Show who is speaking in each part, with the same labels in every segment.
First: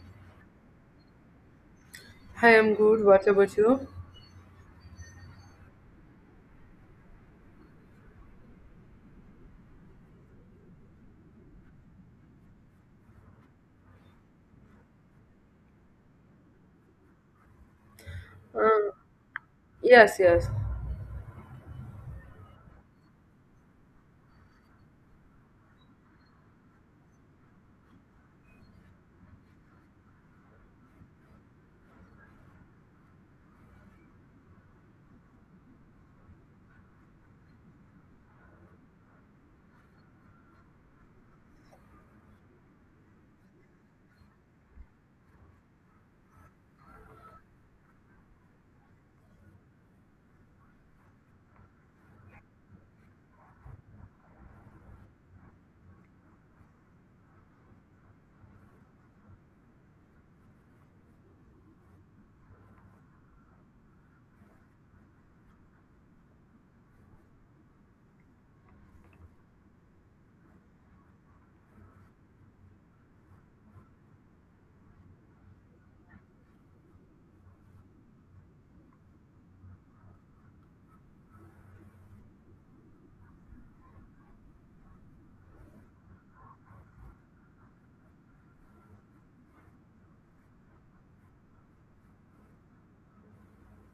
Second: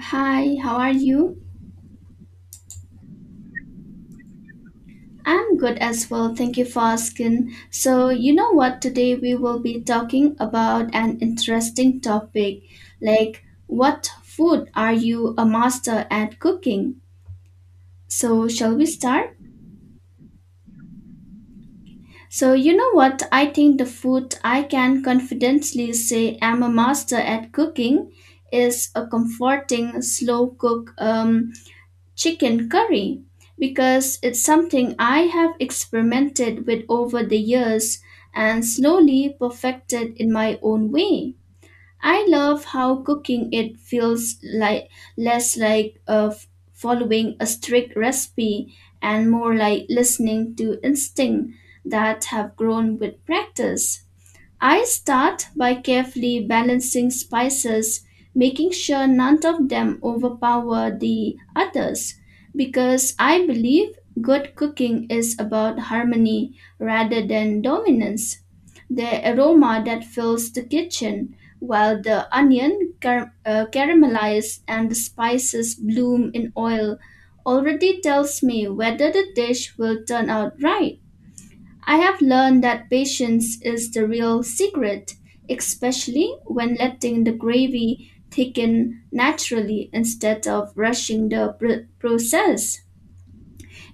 Speaker 1: Hi, how are you?
Speaker 2: Hi, I'm good. What about you?
Speaker 1: I'm good as well. Thank you for asking. So, you know what? Today we will be talking about an interesting topic like what food are you a master at cooking? So, shall we
Speaker 2: Uh,
Speaker 1: start?
Speaker 2: yes, yes.
Speaker 1: So, you know what? I think the food I can confidently say I'm a master at cooking is a comforting slow cook chicken curry because it's something I have experimented with over the years and slowly perfected in my own way. I love how cooking it feels like less like following a strict recipe and more like listening to instinct that have grown with practice. I start by carefully balancing spices, making sure none of them overpower the others, because I believe good cooking is about harmony rather than dominance. The aroma that fills the kitchen, while the onion caramelized and the spices bloom in oil, already tells me whether the dish will turn out right. I have learned that patience is the real secret, especially when letting the gravy thicken naturally instead of rushing the process.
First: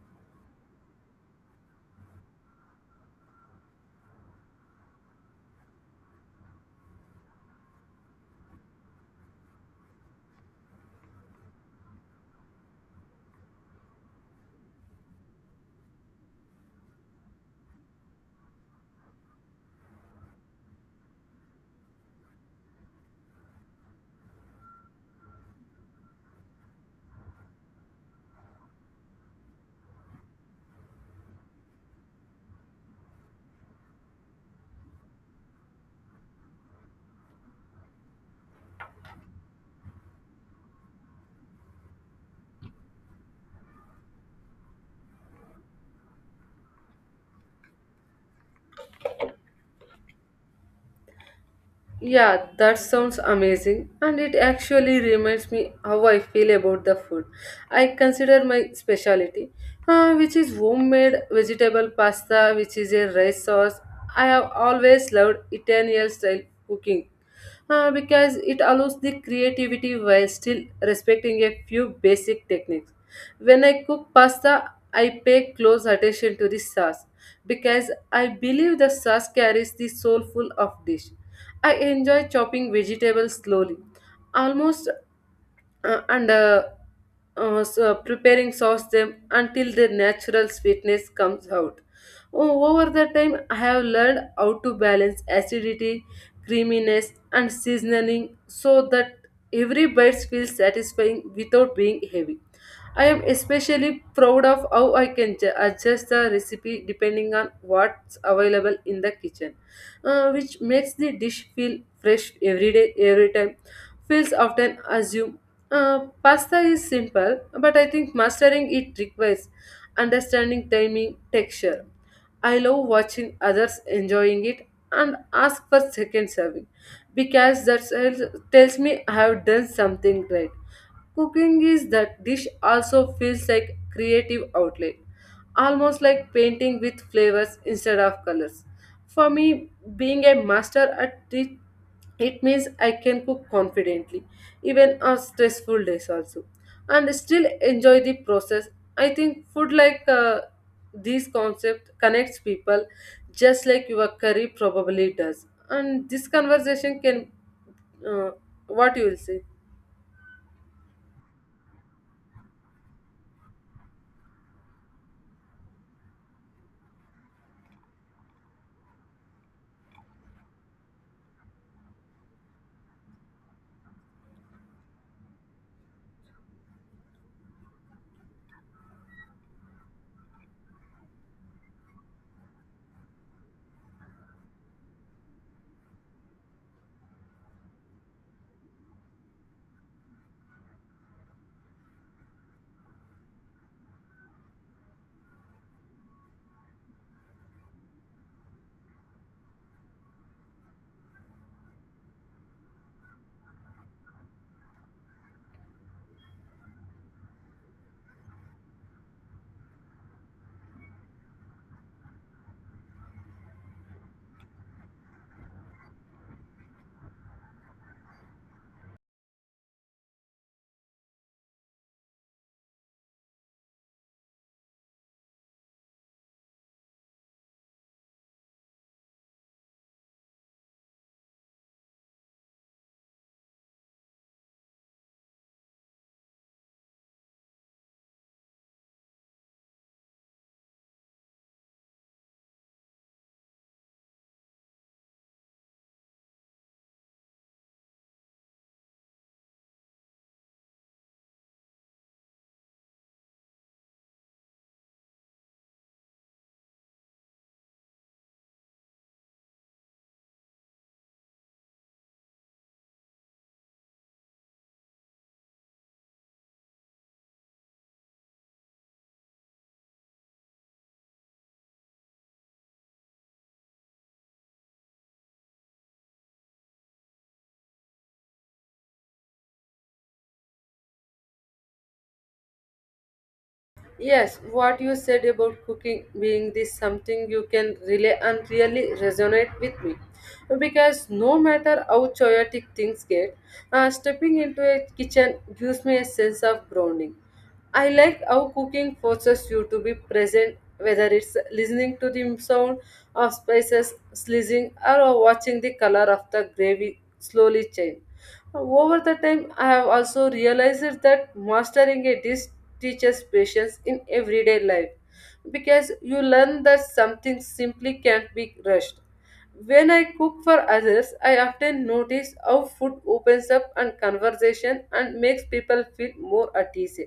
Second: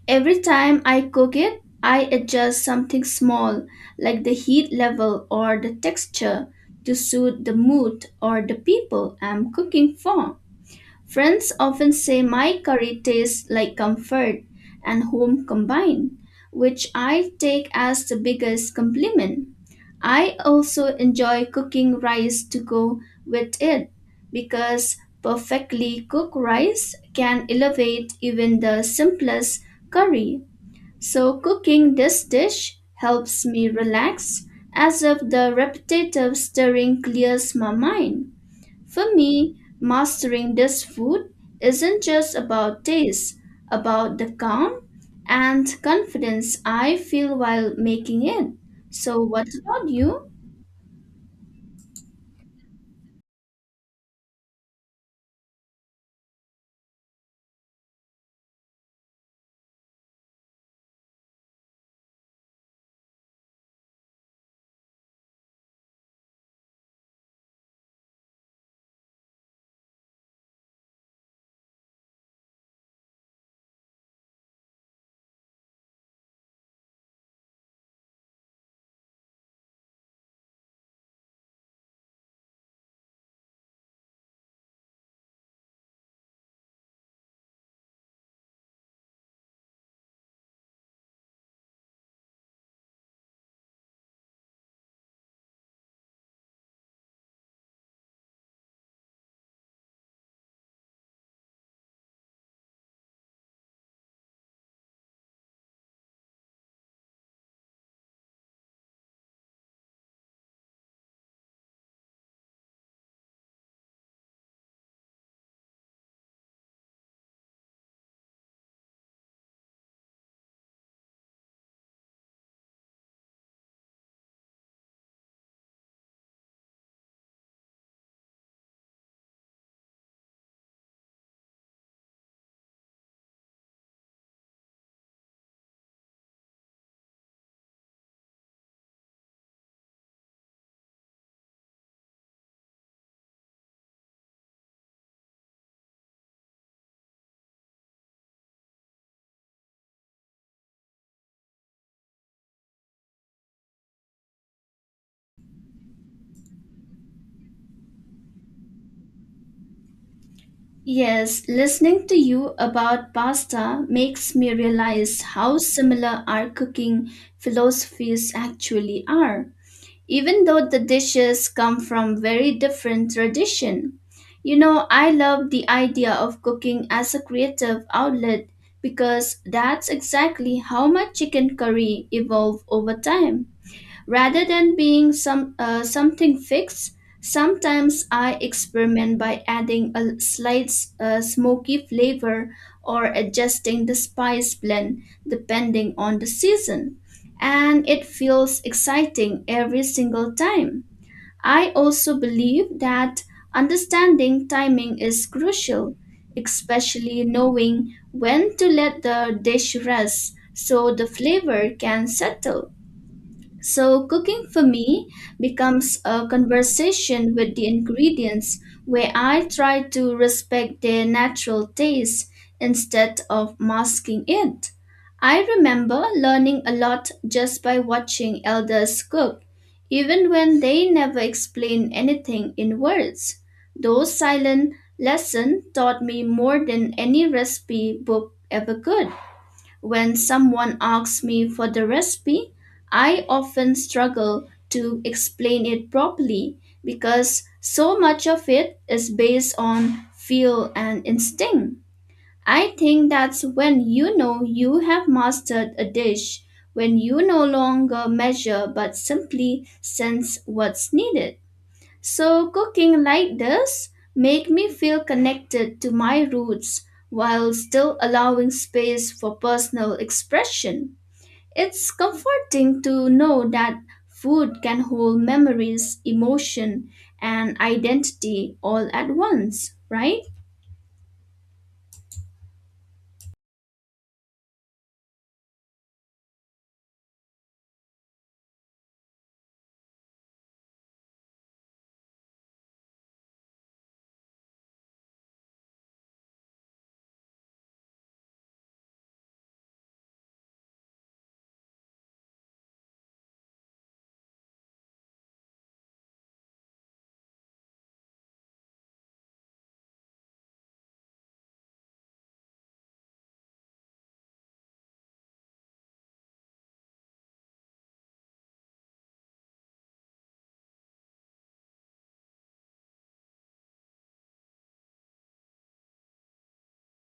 Speaker 1: Every time I cook it, I adjust something small, like the heat level or the texture, to suit the mood or the people I'm cooking for. Friends often say my curry tastes like comfort and home combined, which I take as the biggest compliment. I also enjoy cooking rice to go with it because perfectly cooked rice can elevate even the simplest curry. So, cooking this dish helps me relax as if the repetitive stirring clears my mind. For me, mastering this food isn't just about taste, about the calm and confidence I feel while making it. So, what about you?
Speaker 2: Yeah, that sounds amazing, and it actually reminds me how I feel about the food. I consider my specialty, which is homemade vegetable pasta, which is a rice sauce. I have always loved Italian style cooking because it allows the creativity while still respecting a few basic techniques. When I cook pasta, I pay close attention to the sauce because I believe the sauce carries the soulful of dish. I enjoy chopping vegetables slowly, almost and so preparing sauce them until their natural sweetness comes out. Over the time, I have learned how to balance acidity, creaminess, and seasoning so that every bite feels satisfying without being heavy. I am especially proud of how I can adjust the recipe depending on what's available in the kitchen, which makes the dish feel fresh every day, every time. Feels often assume pasta is simple, but I think mastering it requires understanding timing, texture. I love watching others enjoying it and ask for second serving because that tells me I have done something right. Cooking is that dish also feels like creative outlet, almost like painting with flavors instead of colors. For me, being a master at it, it means I can cook confidently, even on stressful days also, and still enjoy the process. I think food like this concept connects people, just like your curry probably does. And this conversation can, uh, what you will say?
Speaker 1: Yes, listening to you about pasta makes me realize how similar our cooking philosophies actually are, even though the dishes come from very different tradition. You know, I love the idea of cooking as a creative outlet because that's exactly how my chicken curry evolved over time. Rather than being something fixed, sometimes I experiment by adding a slight smoky flavor or adjusting the spice blend depending on the season, and it feels exciting every single time. I also believe that understanding timing is crucial, especially knowing when to let the dish rest so the flavor can settle. So, cooking for me becomes a conversation with the ingredients where I try to respect their natural taste instead of masking it. I remember learning a lot just by watching elders cook, even when they never explain anything in words. Those silent lessons taught me more than any recipe book ever could. When someone asks me for the recipe, I often struggle to explain it properly because so much of it is based on feel and instinct. I think that's when you know you have mastered a dish, when you no longer measure but simply sense what's needed. So cooking like this make me feel connected to my roots while still allowing space for personal expression. It's comforting to know that food can hold memories, emotion, and identity all at once, right?
Speaker 2: Yes, what you said about cooking being this something you can relay and really resonate with me. Because no matter how chaotic things get, stepping into a kitchen gives me a sense of grounding. I like how cooking forces you to be present, whether it's listening to the sound of spices sizzling or watching the color of the gravy slowly change. Over the time, I have also realized that mastering a dish teaches patience in everyday life because you learn that something simply can't be rushed. When I cook for others, I often notice how food opens up and conversation and makes people feel more at ease.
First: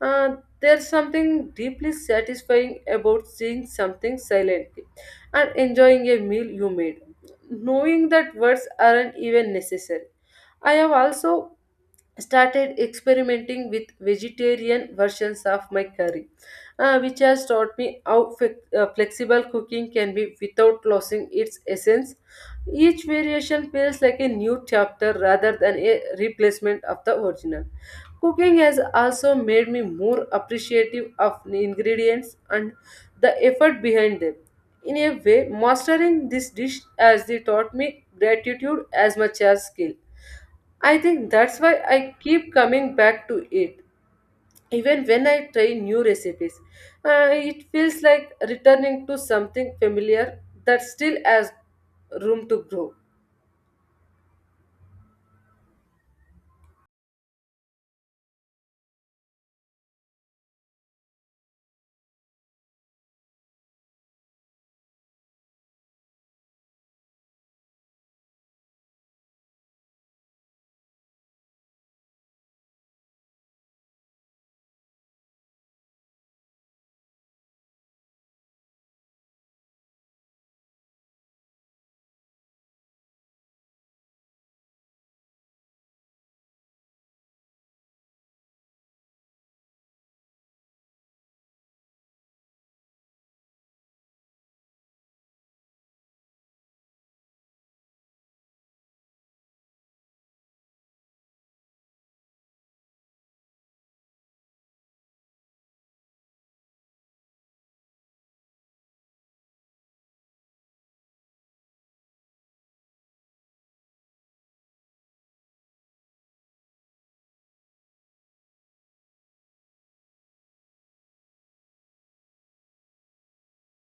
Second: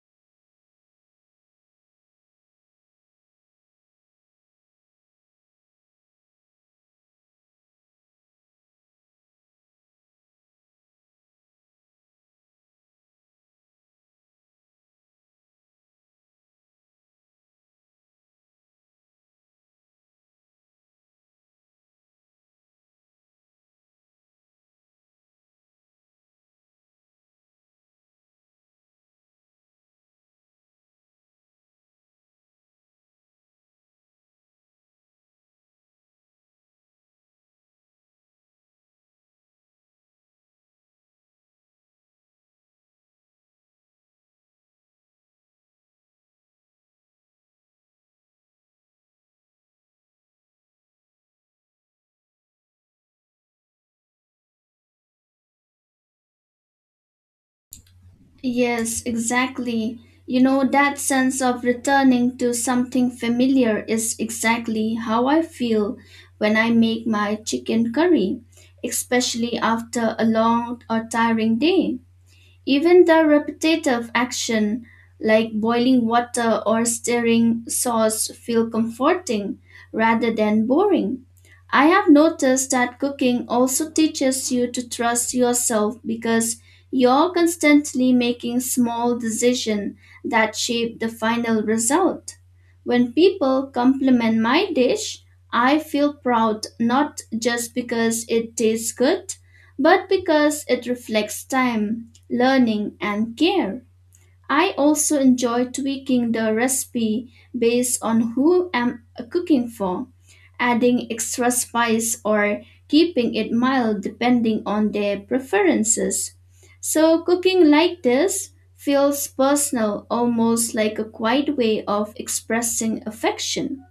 Speaker 2: There's something deeply satisfying about seeing something silently and enjoying a meal you made, knowing that words aren't even necessary. I have also started experimenting with vegetarian versions of my curry, which has taught me how flexible cooking can be without losing its essence. Each variation feels like a new chapter rather than a replacement of the original. Cooking has also made me more appreciative of the ingredients and the effort behind them. In a way, mastering this dish has taught me gratitude as much as skill. I think that's why I keep coming back to it. Even when I try new recipes, it feels like returning to something familiar that still has room to grow.
Speaker 1: Yes, exactly. You know, that sense of returning to something familiar is exactly how I feel when I make my chicken curry, especially after a long or tiring day. Even the repetitive action, like boiling water or stirring sauce, feel comforting rather than boring. I have noticed that cooking also teaches you to trust yourself because you're constantly making small decisions that shape the final result. When people compliment my dish, I feel proud not just because it tastes good, but because it reflects time, learning, and care. I also enjoy tweaking the recipe based on who I'm cooking for, adding extra spice or keeping it mild depending on their preferences. So, cooking like this feels personal, almost like a quiet way of expressing affection.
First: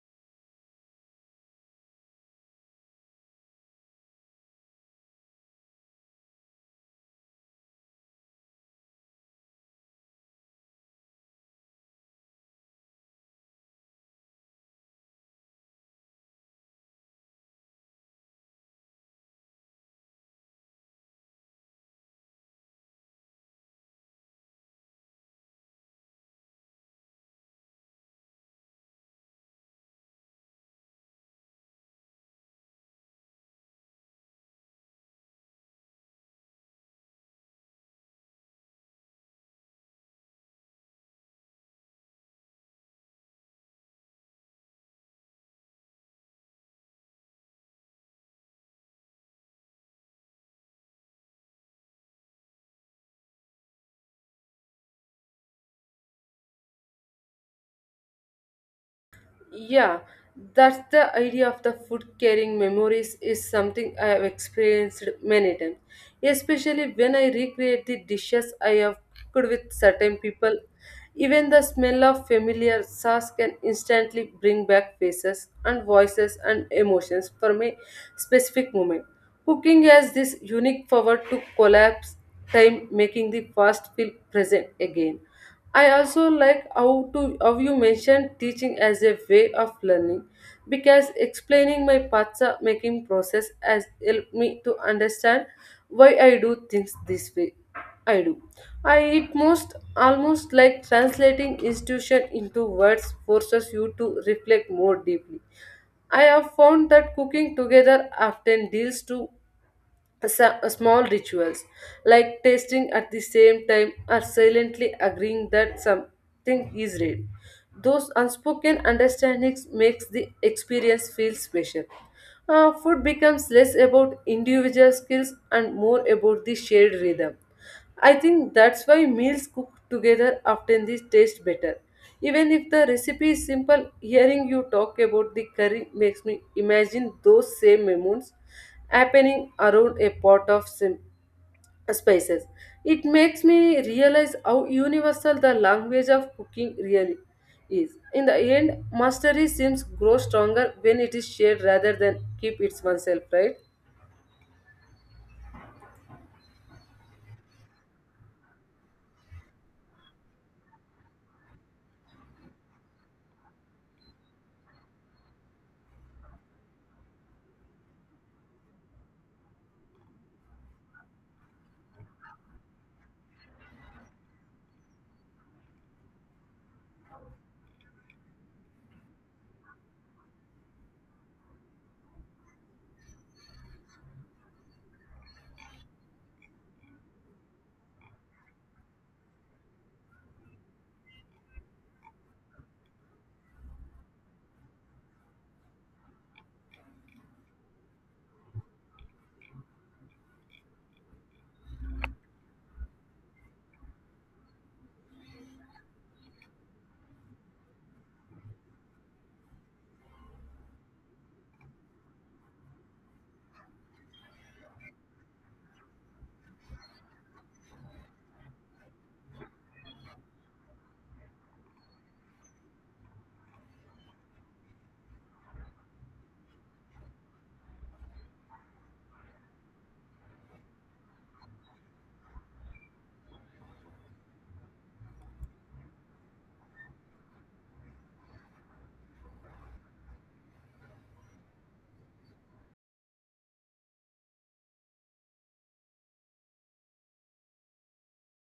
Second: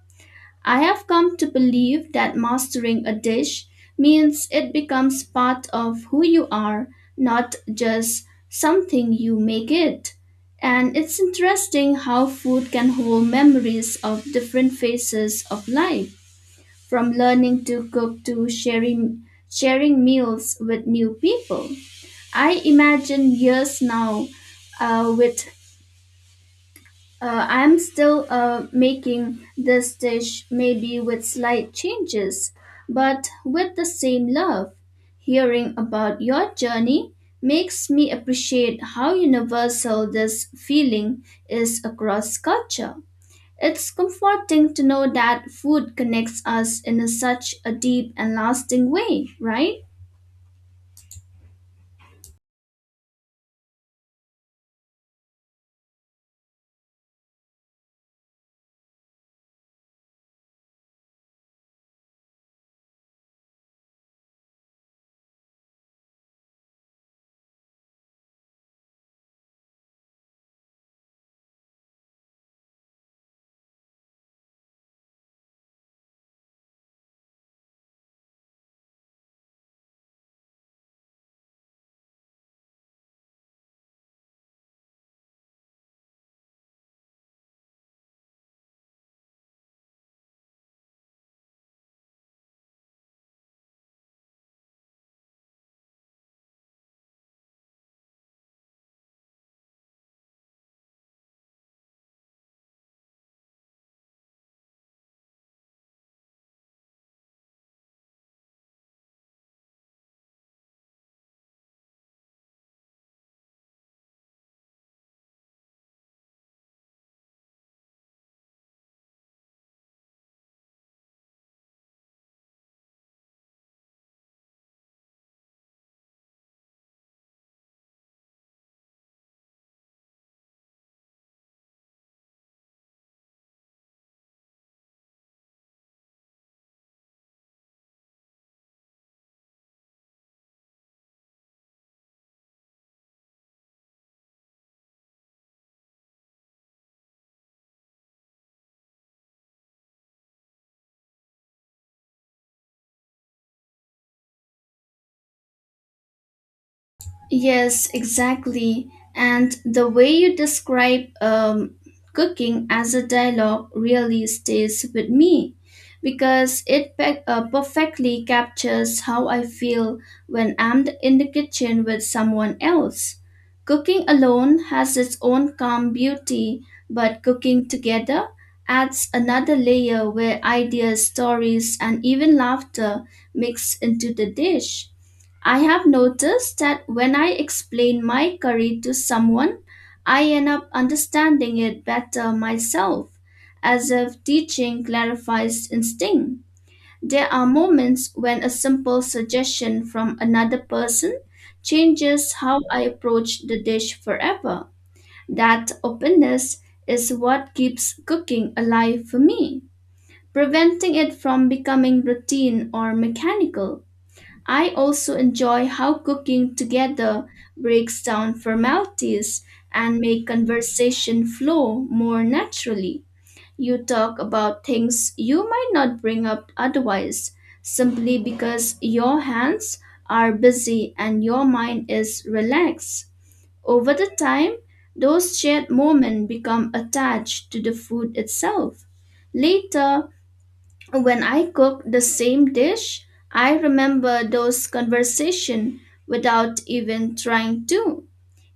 Speaker 1: I have come to believe that mastering a dish means it becomes part of who you are, not just something you make it. And it's interesting how food can hold memories of different phases of life, from learning to cook to sharing meals with new people. I imagine years now with I'm still making this dish, maybe with slight changes, but with the same love. Hearing about your journey makes me appreciate how universal this feeling is across culture. It's comforting to know that food connects us in such a deep and lasting way, right?
Speaker 2: Yeah, that's the idea of the food carrying memories is something I have experienced many times, especially when I recreate the dishes I have cooked with certain people. Even the smell of familiar sauce can instantly bring back faces and voices and emotions from a specific moment. Cooking has this unique power to collapse time, making the past feel present again. I also like how to how you mentioned teaching as a way of learning because explaining my patsa making process has helped me to understand why I do things this way. I do. I it most almost like translating institution into words forces you to reflect more deeply. I have found that cooking together often deals to small rituals like tasting at the same time or silently agreeing that something is real, those unspoken understandings makes the experience feel special. Food becomes less about individual skills and more about the shared rhythm. I think that's why meals cooked together often they taste better, even if the recipe is simple. Hearing you talk about the curry makes me imagine those same moments happening around a pot of spices. It makes me realize how universal the language of cooking really is. In the end, mastery seems grow stronger when it is shared rather than keep it oneself, right?
Speaker 1: Yes, exactly. And the way you describe cooking as a dialogue really stays with me because it perfectly captures how I feel when I'm in the kitchen with someone else. Cooking alone has its own calm beauty, but cooking together adds another layer where ideas, stories, and even laughter mix into the dish. I have noticed that when I explain my curry to someone, I end up understanding it better myself, as if teaching clarifies instinct. There are moments when a simple suggestion from another person changes how I approach the dish forever. That openness is what keeps cooking alive for me, preventing it from becoming routine or mechanical. I also enjoy how cooking together breaks down formalities and make conversation flow more naturally. You talk about things you might not bring up otherwise, simply because your hands are busy and your mind is relaxed. Over the time, those shared moments become attached to the food itself. Later, when I cook the same dish, I remember those conversations without even trying to.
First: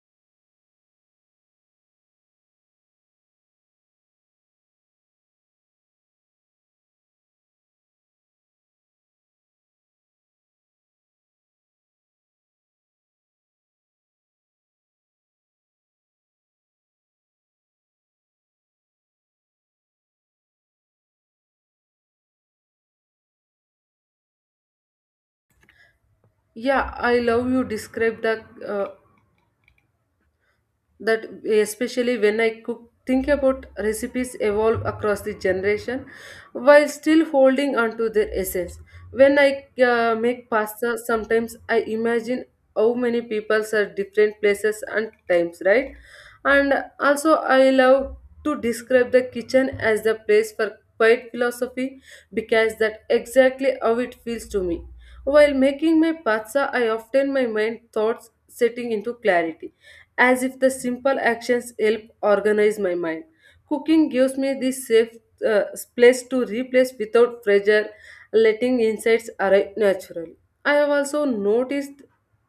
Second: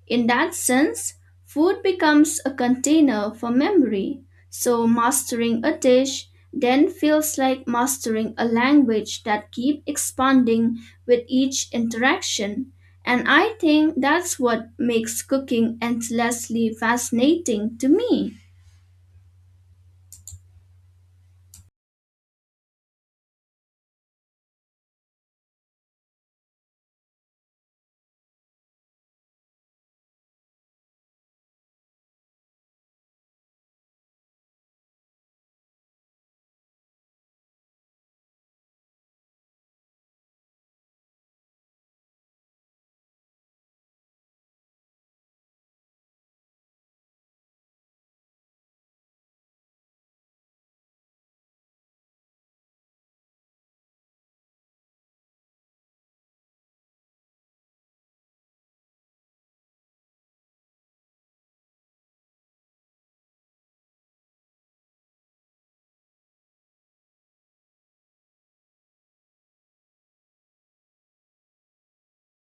Speaker 1: In that sense, food becomes a container for memory. So mastering a dish then feels like mastering a language that keeps expanding with each interaction. And I think that's what makes cooking endlessly fascinating to me.
Speaker 2: Yeah, I love you describe the uh, that especially when I cook, think about recipes evolve across the generation while still holding on to their essence. When I make pasta, sometimes I imagine how many people are different places and times, right? And also, I love to describe the kitchen as the place for quiet philosophy because that exactly how it feels to me. While making my pasta, I often my mind thoughts setting into clarity as if the simple actions help organize my mind. Cooking gives me this safe uh, place to replace without pressure, letting insights arrive naturally. I have also noticed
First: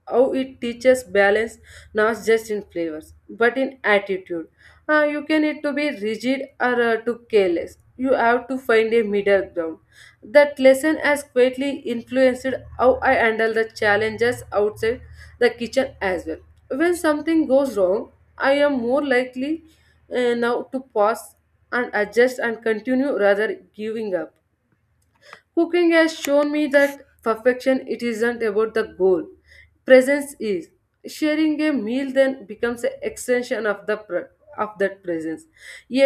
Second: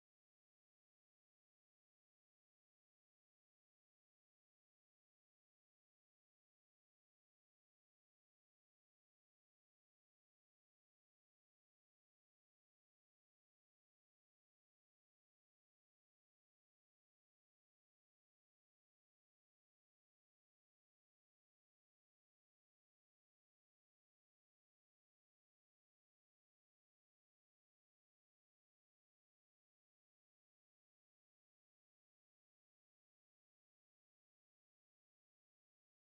Speaker 2: how it teaches balance not just in flavors but in attitude. You can need to be rigid or to careless. You have to find a middle ground. That lesson has greatly influenced how I handle the challenges outside the kitchen as well. When something goes wrong, I am more likely now to pause and adjust and continue rather giving up. Cooking has shown me that perfection it isn't about the goal. Presence is. Sharing a meal then becomes an extension of the of that presence,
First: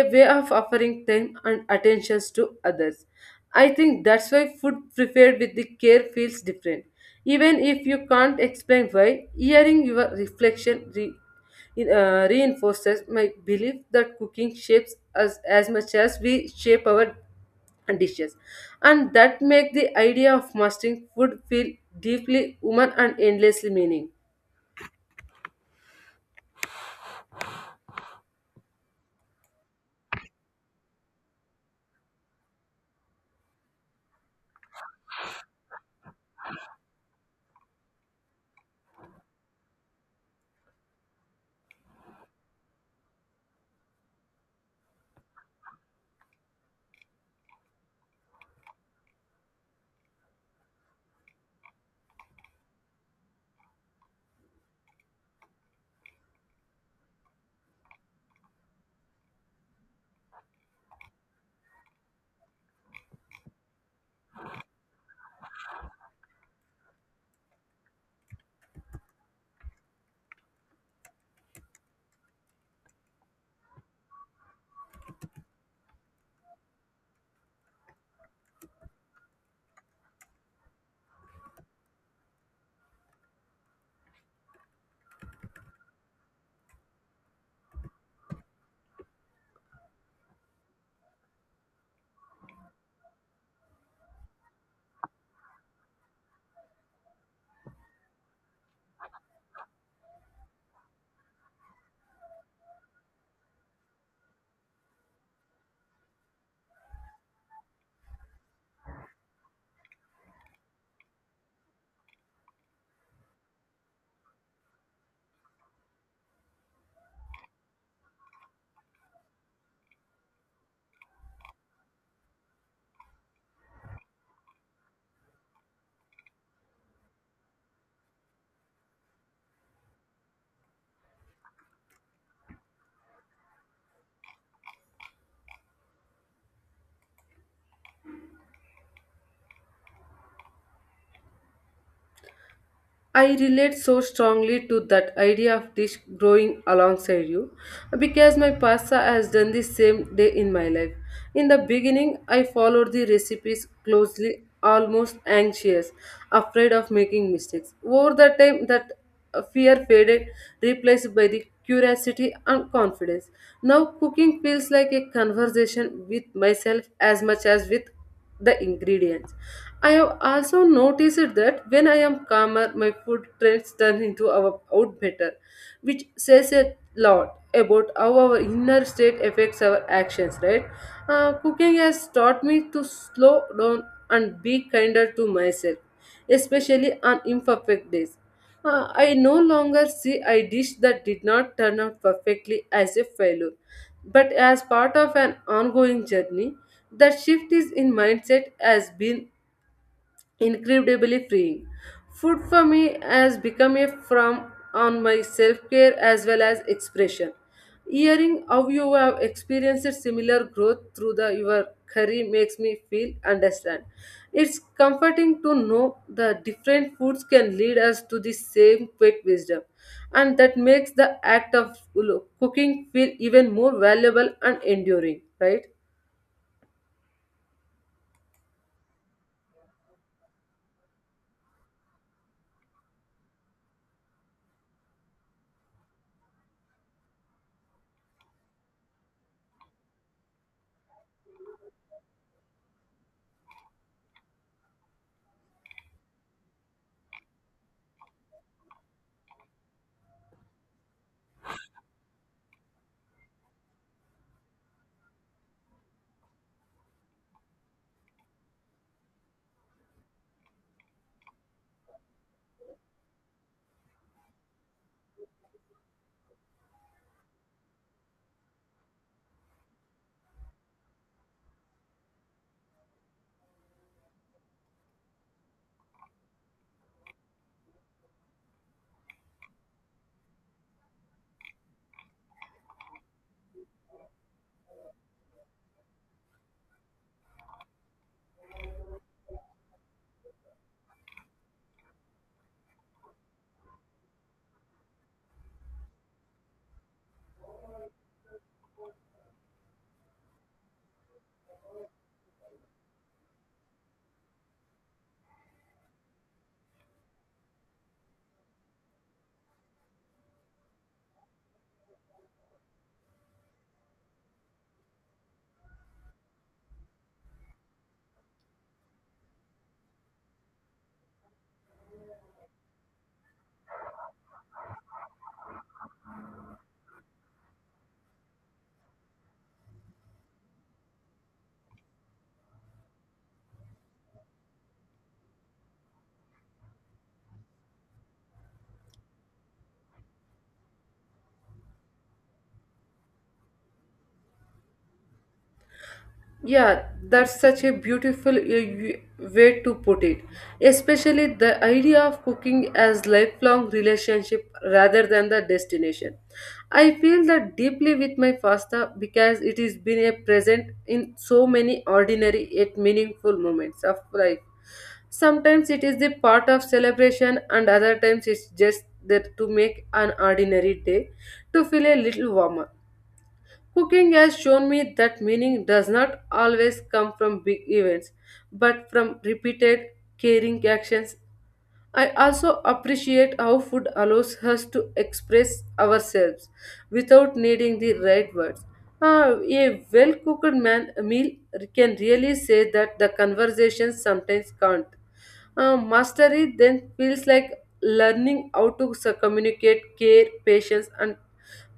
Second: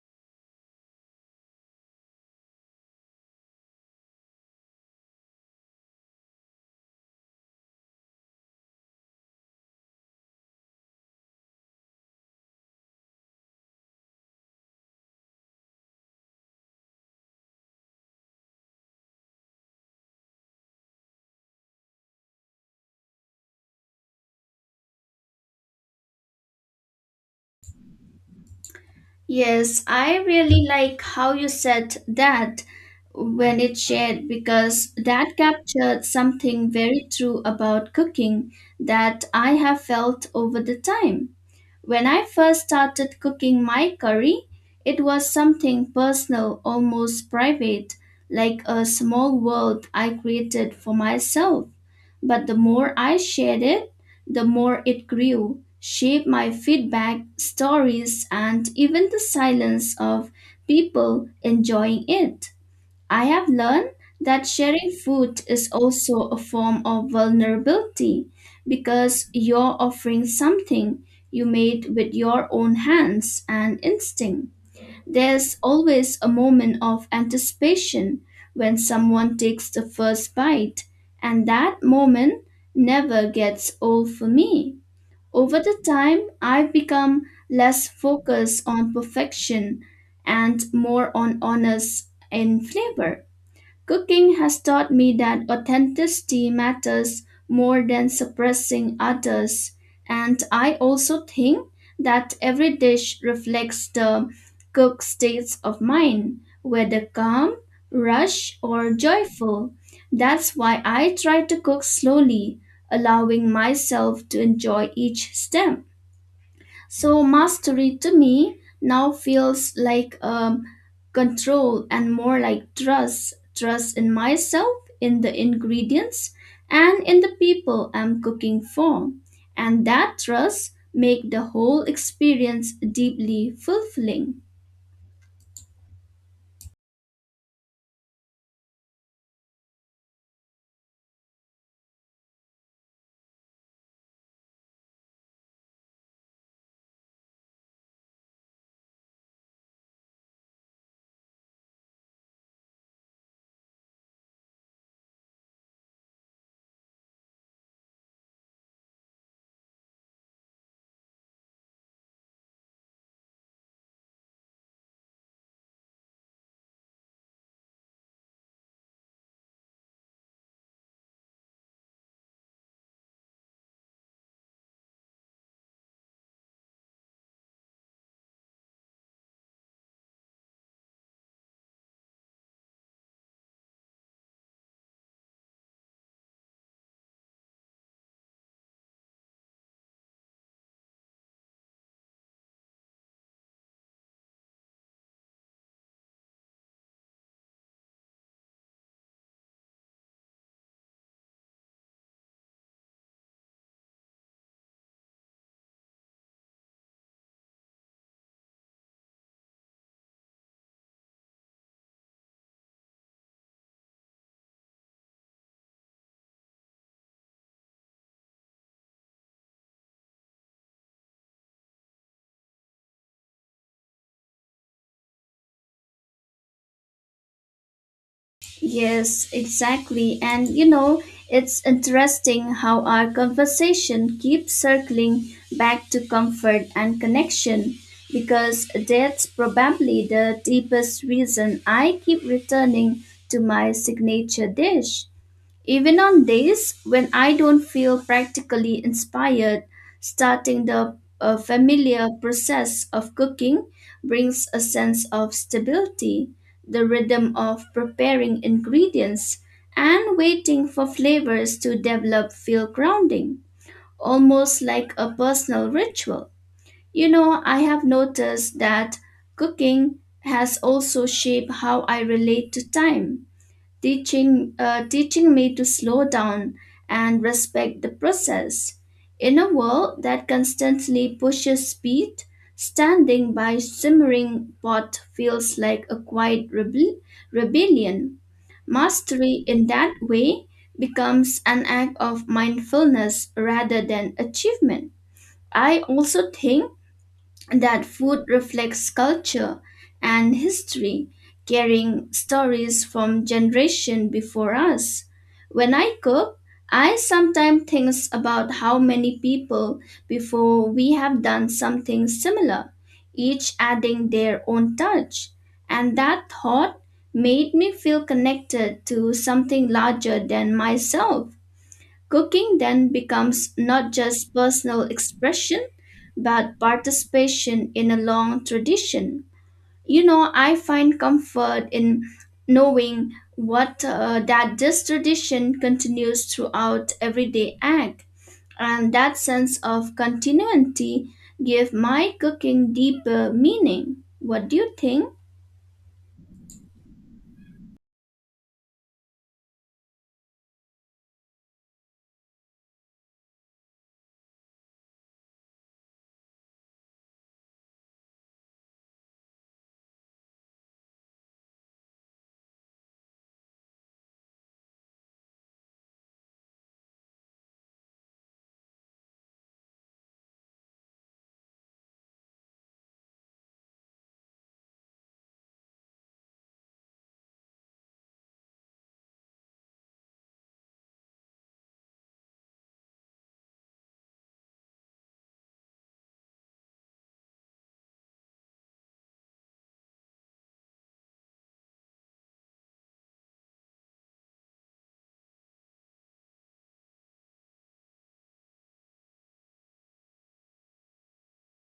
Speaker 2: a way of offering time and attentions to others. I think that's why food prepared with the care feels different. Even if you can't explain why, hearing your reflection reinforces my belief that cooking shapes us as much as we shape our and dishes, and that make the idea of mastering food feel deeply human and endlessly meaning.
Speaker 1: Yes, I really like how you said that when it shared because that captured something very true about cooking that I have felt over the time. When I first started cooking my curry, it was something personal, almost private, like a small world I created for myself. But the more I shared it, the more it grew, shaped my feedback, stories, and even the silence of people enjoying it. I have learned that sharing food is also a form of vulnerability because you're offering something you made with your own hands and instinct. There's always a moment of anticipation when someone takes the first bite, and that moment never gets old for me. Over the time, I've become less focused on perfection and more on honors in flavor. Cooking has taught me that authenticity matters more than suppressing others. And I also think that every dish reflects the cook's states of mind, whether calm, rush, or joyful. That's why I try to cook slowly, allowing myself to enjoy each step. So mastery to me now feels like control and more like trust in myself, in the ingredients, and in the people I'm cooking for. And that trust make the whole experience deeply fulfilling.
Speaker 2: I relate so strongly to that idea of dish growing alongside you because my pasta has done the same day in my life. In the beginning, I followed the recipes closely, almost anxious, afraid of making mistakes. Over the time, that fear faded, replaced by the curiosity and confidence. Now, cooking feels like a conversation with myself as much as with the ingredients. I have also noticed that when I am calmer, my food trends turn into our out better, which says a lot about how our inner state affects our actions, right? Cooking has taught me to slow down and be kinder to myself especially on imperfect days. I no longer see a dish that did not turn out perfectly as a failure, but as part of an ongoing journey. That shift is in mindset has been incredibly freeing. Food for me has become a form on my self care as well as expression. Hearing how you have experienced similar growth through the your career makes me feel understand. It's comforting to know the different foods can lead us to the same quick wisdom, and that makes the act of cooking feel even more valuable and enduring. Right?
Speaker 1: Yes, exactly. And you know, it's interesting how our conversation keeps circling back to comfort and connection because that's probably the deepest reason I keep returning to my signature dish. Even on days when I don't feel practically inspired, starting the familiar process of cooking brings a sense of stability, the rhythm of preparing ingredients, and waiting for flavors to develop feel grounding, almost like a personal ritual. You know, I have noticed that cooking has also shaped how I relate to time, teaching me to slow down and respect the process in a world that constantly pushes speed, standing by simmering pot feels like a quiet rebellion. Mastery in that way becomes an act of mindfulness rather than achievement. I also think that food reflects culture and history, carrying stories from generation before us. When I cook, I sometimes think about how many people before we have done something similar, each adding their own touch. And that thought made me feel connected to something larger than myself. Cooking then becomes not just personal expression, but participation in a long tradition. You know, I find comfort in knowing what that this tradition continues throughout everyday act, and that sense of continuity give my cooking deeper meaning. What do you think?
Speaker 2: Yeah, that's such a beautiful way to put it. Especially the idea of cooking as lifelong relationship rather than the destination. I feel that deeply with my pasta because it has been a present in so many ordinary yet meaningful moments of life. Sometimes it is the part of celebration and other times it's just there to make an ordinary day to feel a little warmer. Cooking has shown me that meaning does not always come from big events, but from repeated caring actions. I also appreciate how food allows us to express ourselves without needing the right words. Ah, a well cooked man meal can really say that the conversation sometimes can't. Mastery then feels like learning how to communicate care, patience, and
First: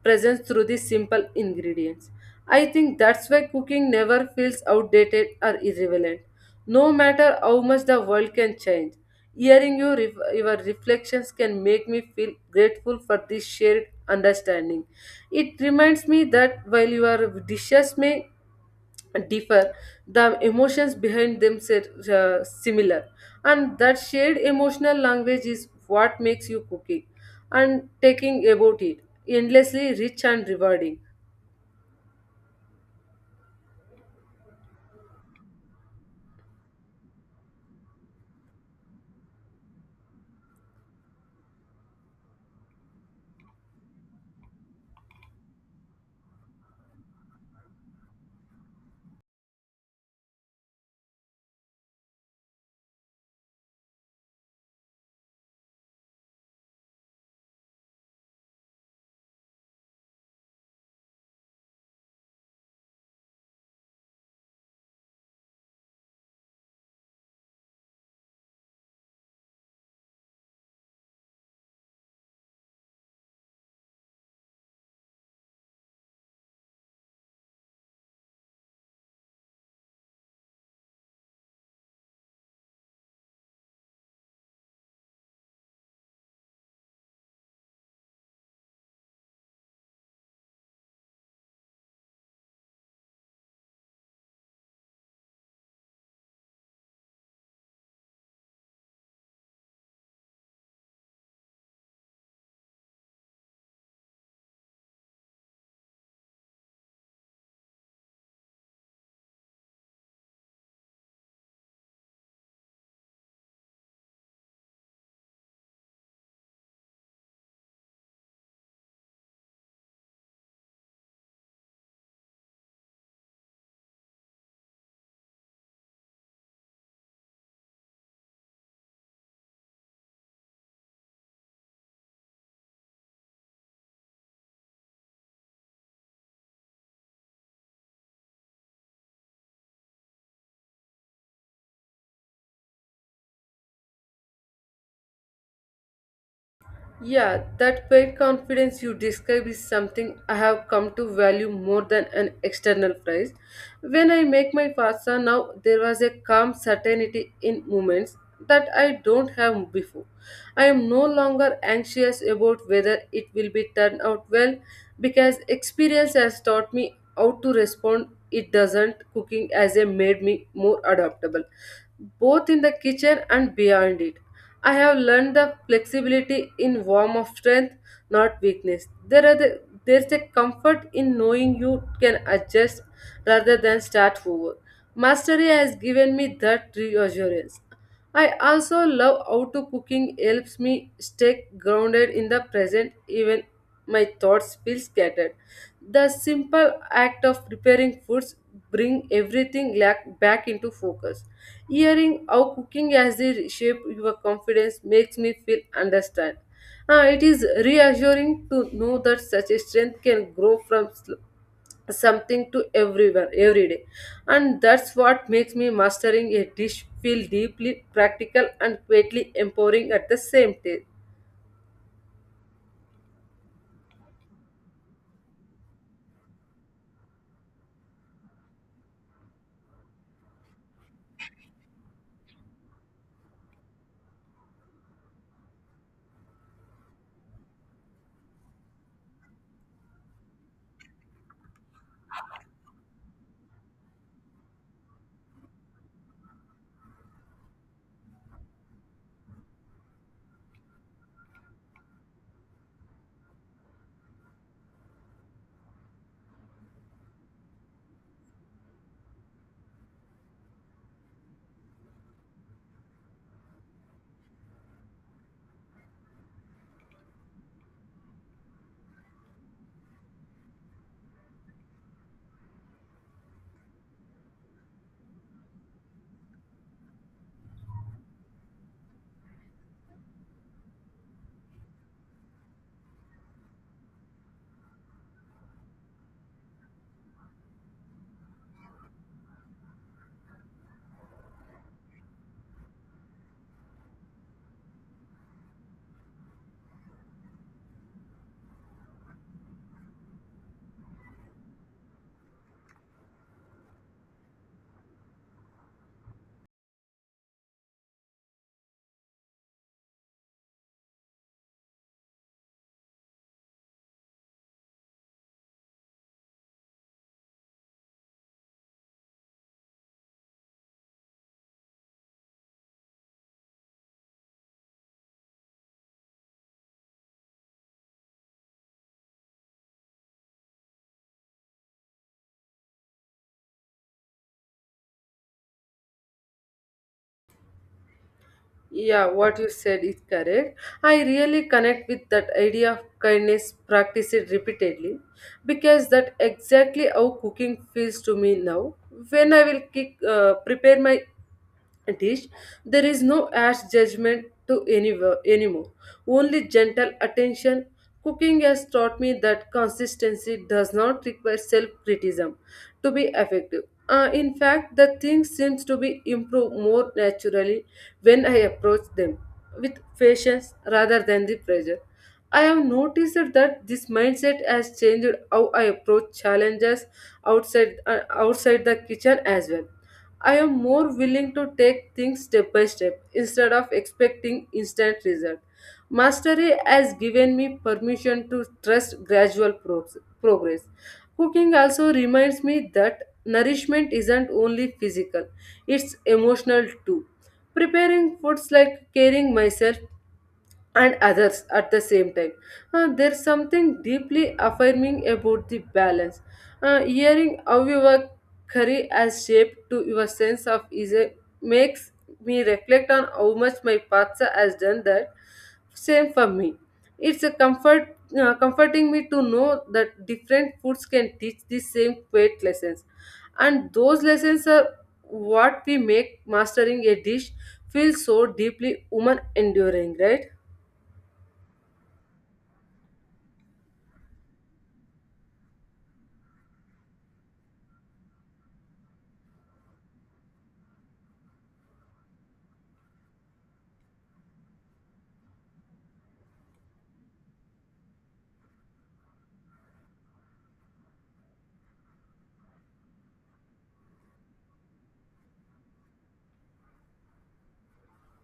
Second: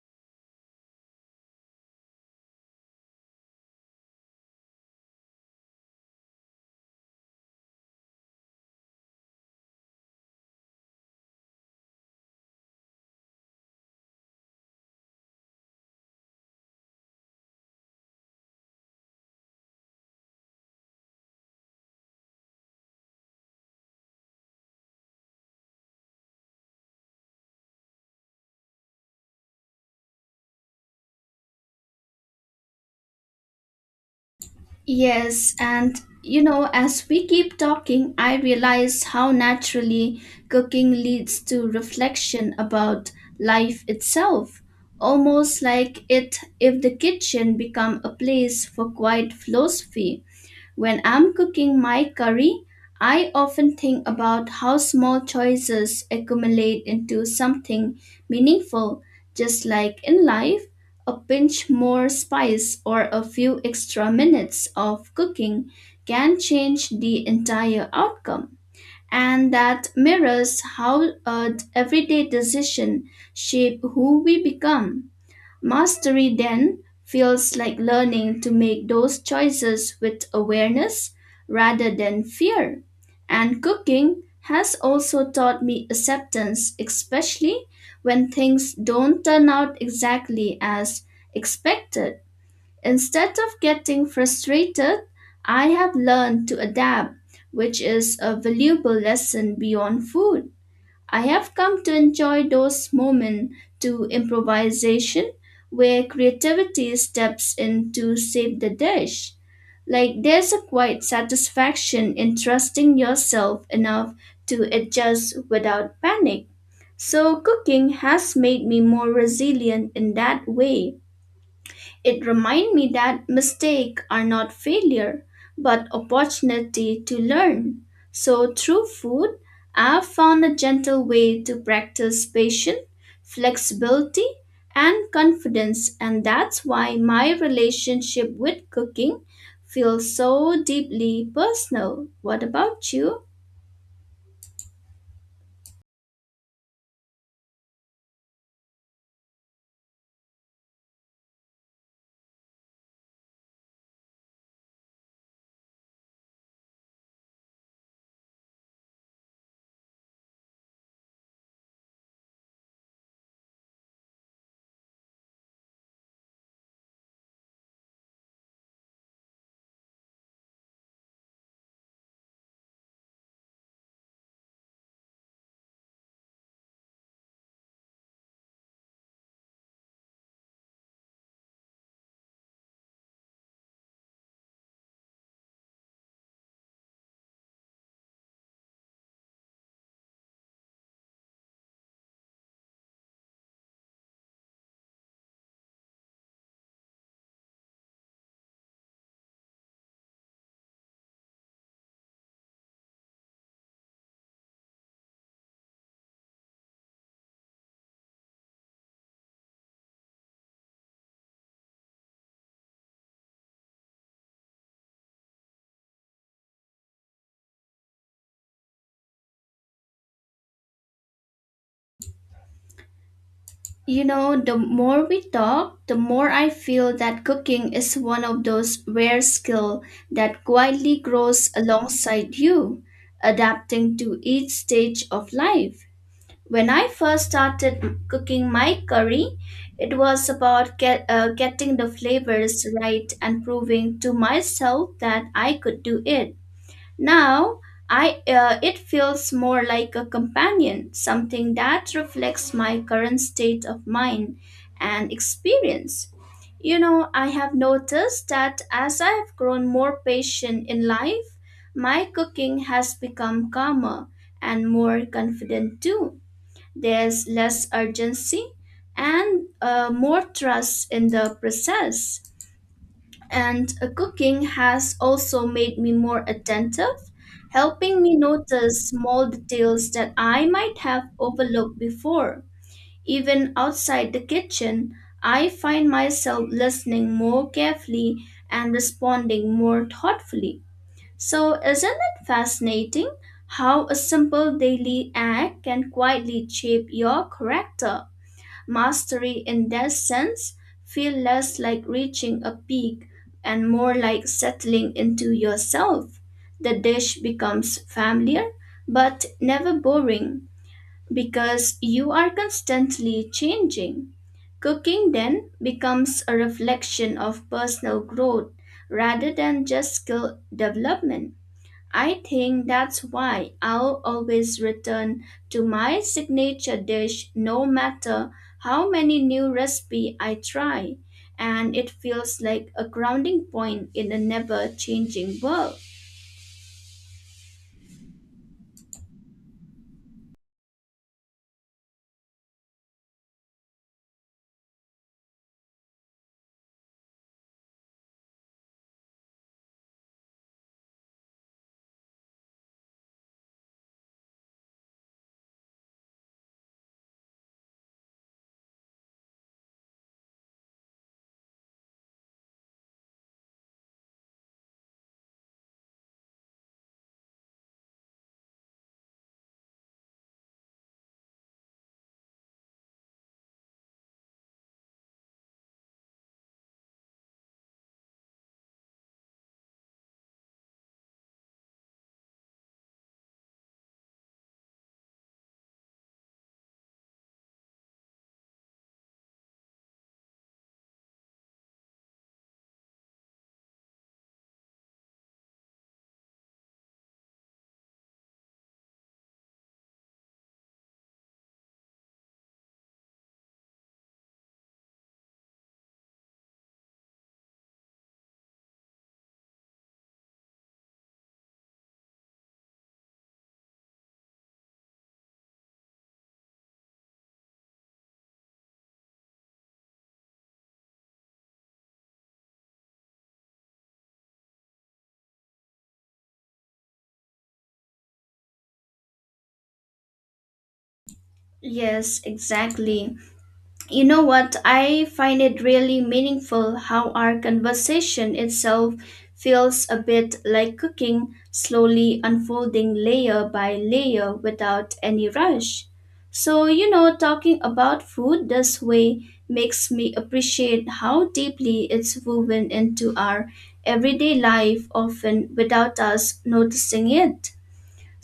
Speaker 2: presence through the simple ingredients. I think that's why cooking never feels outdated or irrelevant. No matter how much the world can change, hearing you your reflections can make me feel grateful for this shared understanding. It reminds me that while your dishes may differ, the emotions behind them are similar, and that shared emotional language is what makes you cooking and taking about it endlessly rich and rewarding.
Speaker 1: Yes, and you know, as we keep talking, I realize how naturally cooking leads to reflection about life itself. Almost like it if the kitchen become a place for quiet philosophy. When I'm cooking my curry, I often think about how small choices accumulate into something meaningful, just like in life. A pinch more spice or a few extra minutes of cooking can change the entire outcome. And that mirrors how an everyday decision shape who we become. Mastery then feels like learning to make those choices with awareness rather than fear. And cooking has also taught me acceptance, especially when things don't turn out exactly as expected. Instead of getting frustrated, I have learned to adapt, which is a valuable lesson beyond food. I have come to enjoy those moments to improvisation where creativity steps in to save the dish. Like there's a quiet satisfaction in trusting yourself enough to adjust without panic. So cooking has made me more resilient in that way. It reminded me that mistakes are not failure, but opportunity to learn. So through food, I've found a gentle way to practice patience, flexibility, and confidence, and that's why my relationship with cooking feels so deeply personal. What about you?
Speaker 2: Yeah, that paid confidence you describe is something I have come to value more than an external prize. When I make my pasta now, there was a calm certainty in moments that I don't have before. I am no longer anxious about whether it will be turned out well because experience has taught me how to respond. It doesn't cooking as a made me more adaptable, both in the kitchen and beyond it. I have learned the flexibility in warm of strength, not weakness. There's a comfort in knowing you can adjust rather than start over. Mastery has given me that reassurance. I also love how cooking helps me stay grounded in the present even my thoughts feel scattered. The simple act of preparing foods bring everything back into focus. Hearing how cooking has reshaped your confidence makes me feel understand. Ah, it is reassuring to know that such a strength can grow from something to everyone every day, and that's what makes me mastering a dish feel deeply practical and greatly empowering at the same time.
Speaker 1: You know, the more we talk, the more I feel that cooking is one of those rare skills that quietly grows alongside you, adapting to each stage of life. When I first started cooking my curry, it was about getting the flavors right and proving to myself that I could do it. Now, I it feels more like a companion, something that reflects my current state of mind and experience. You know, I have noticed that as I have grown more patient in life, my cooking has become calmer and more confident too. There's less urgency and more trust in the process, and cooking has also made me more attentive, helping me notice small details that I might have overlooked before. Even outside the kitchen, I find myself listening more carefully and responding more thoughtfully. So, isn't it fascinating how a simple daily act can quietly shape your character? Mastery in that sense feel less like reaching a peak and more like settling into yourself. The dish becomes familiar but never boring because you are constantly changing. Cooking then becomes a reflection of personal growth rather than just skill development. I think that's why I'll always return to my signature dish no matter how many new recipe I try, and it feels like a grounding point in a never changing world.
Speaker 2: Yeah, what you said is correct. I really connect with that idea of kindness practice it repeatedly because that exactly how cooking feels to me now. When I will prepare my dish, there is no harsh judgment to anywhere, anymore, only gentle attention. Cooking has taught me that consistency does not require self criticism to be effective. In fact, the things seems to be improved more naturally when I approach them with patience rather than the pressure. I have noticed that this mindset has changed how I approach challenges outside the kitchen as well. I am more willing to take things step by step instead of expecting instant result. Mastery has given me permission to trust gradual progress. Cooking also reminds me that nourishment isn't only physical, it's emotional too. Preparing foods like caring myself and others at the same time. There's something deeply affirming about the balance. Hearing how your career has shaped to your sense of ease makes me reflect on how much my path has done that. Same for me. It's a comforting me to know that different foods can teach the same quiet lessons, and those lessons are what we make mastering a dish feel so deeply human enduring, right?
Speaker 1: Yes, exactly. You know what? I find it really meaningful how our conversation itself feels a bit like cooking, slowly unfolding layer by layer without any rush. So, you know, talking about food this way makes me appreciate how deeply it's woven into our everyday life, often without us noticing it.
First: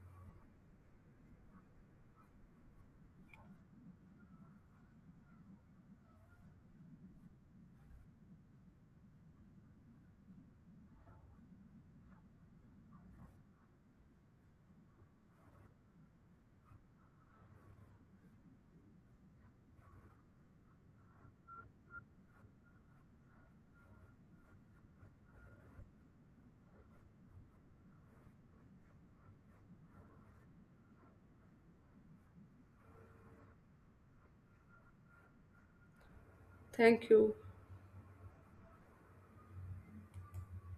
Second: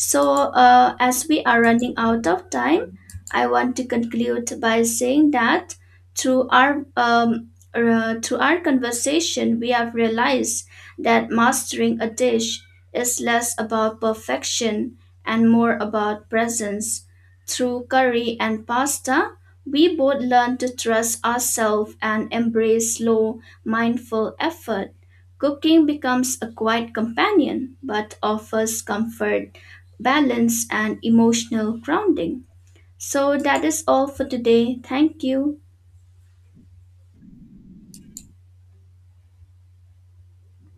Speaker 1: So, as we are running out of time, I want to conclude by saying that through our through our conversation, we have realized that mastering a dish is less about perfection and more about presence. Through curry and pasta, we both learn to trust ourselves and embrace slow, mindful effort. Cooking becomes a quiet companion but offers comfort balance, and emotional grounding. So, that is all for today. Thank you.
Speaker 2: Thank you.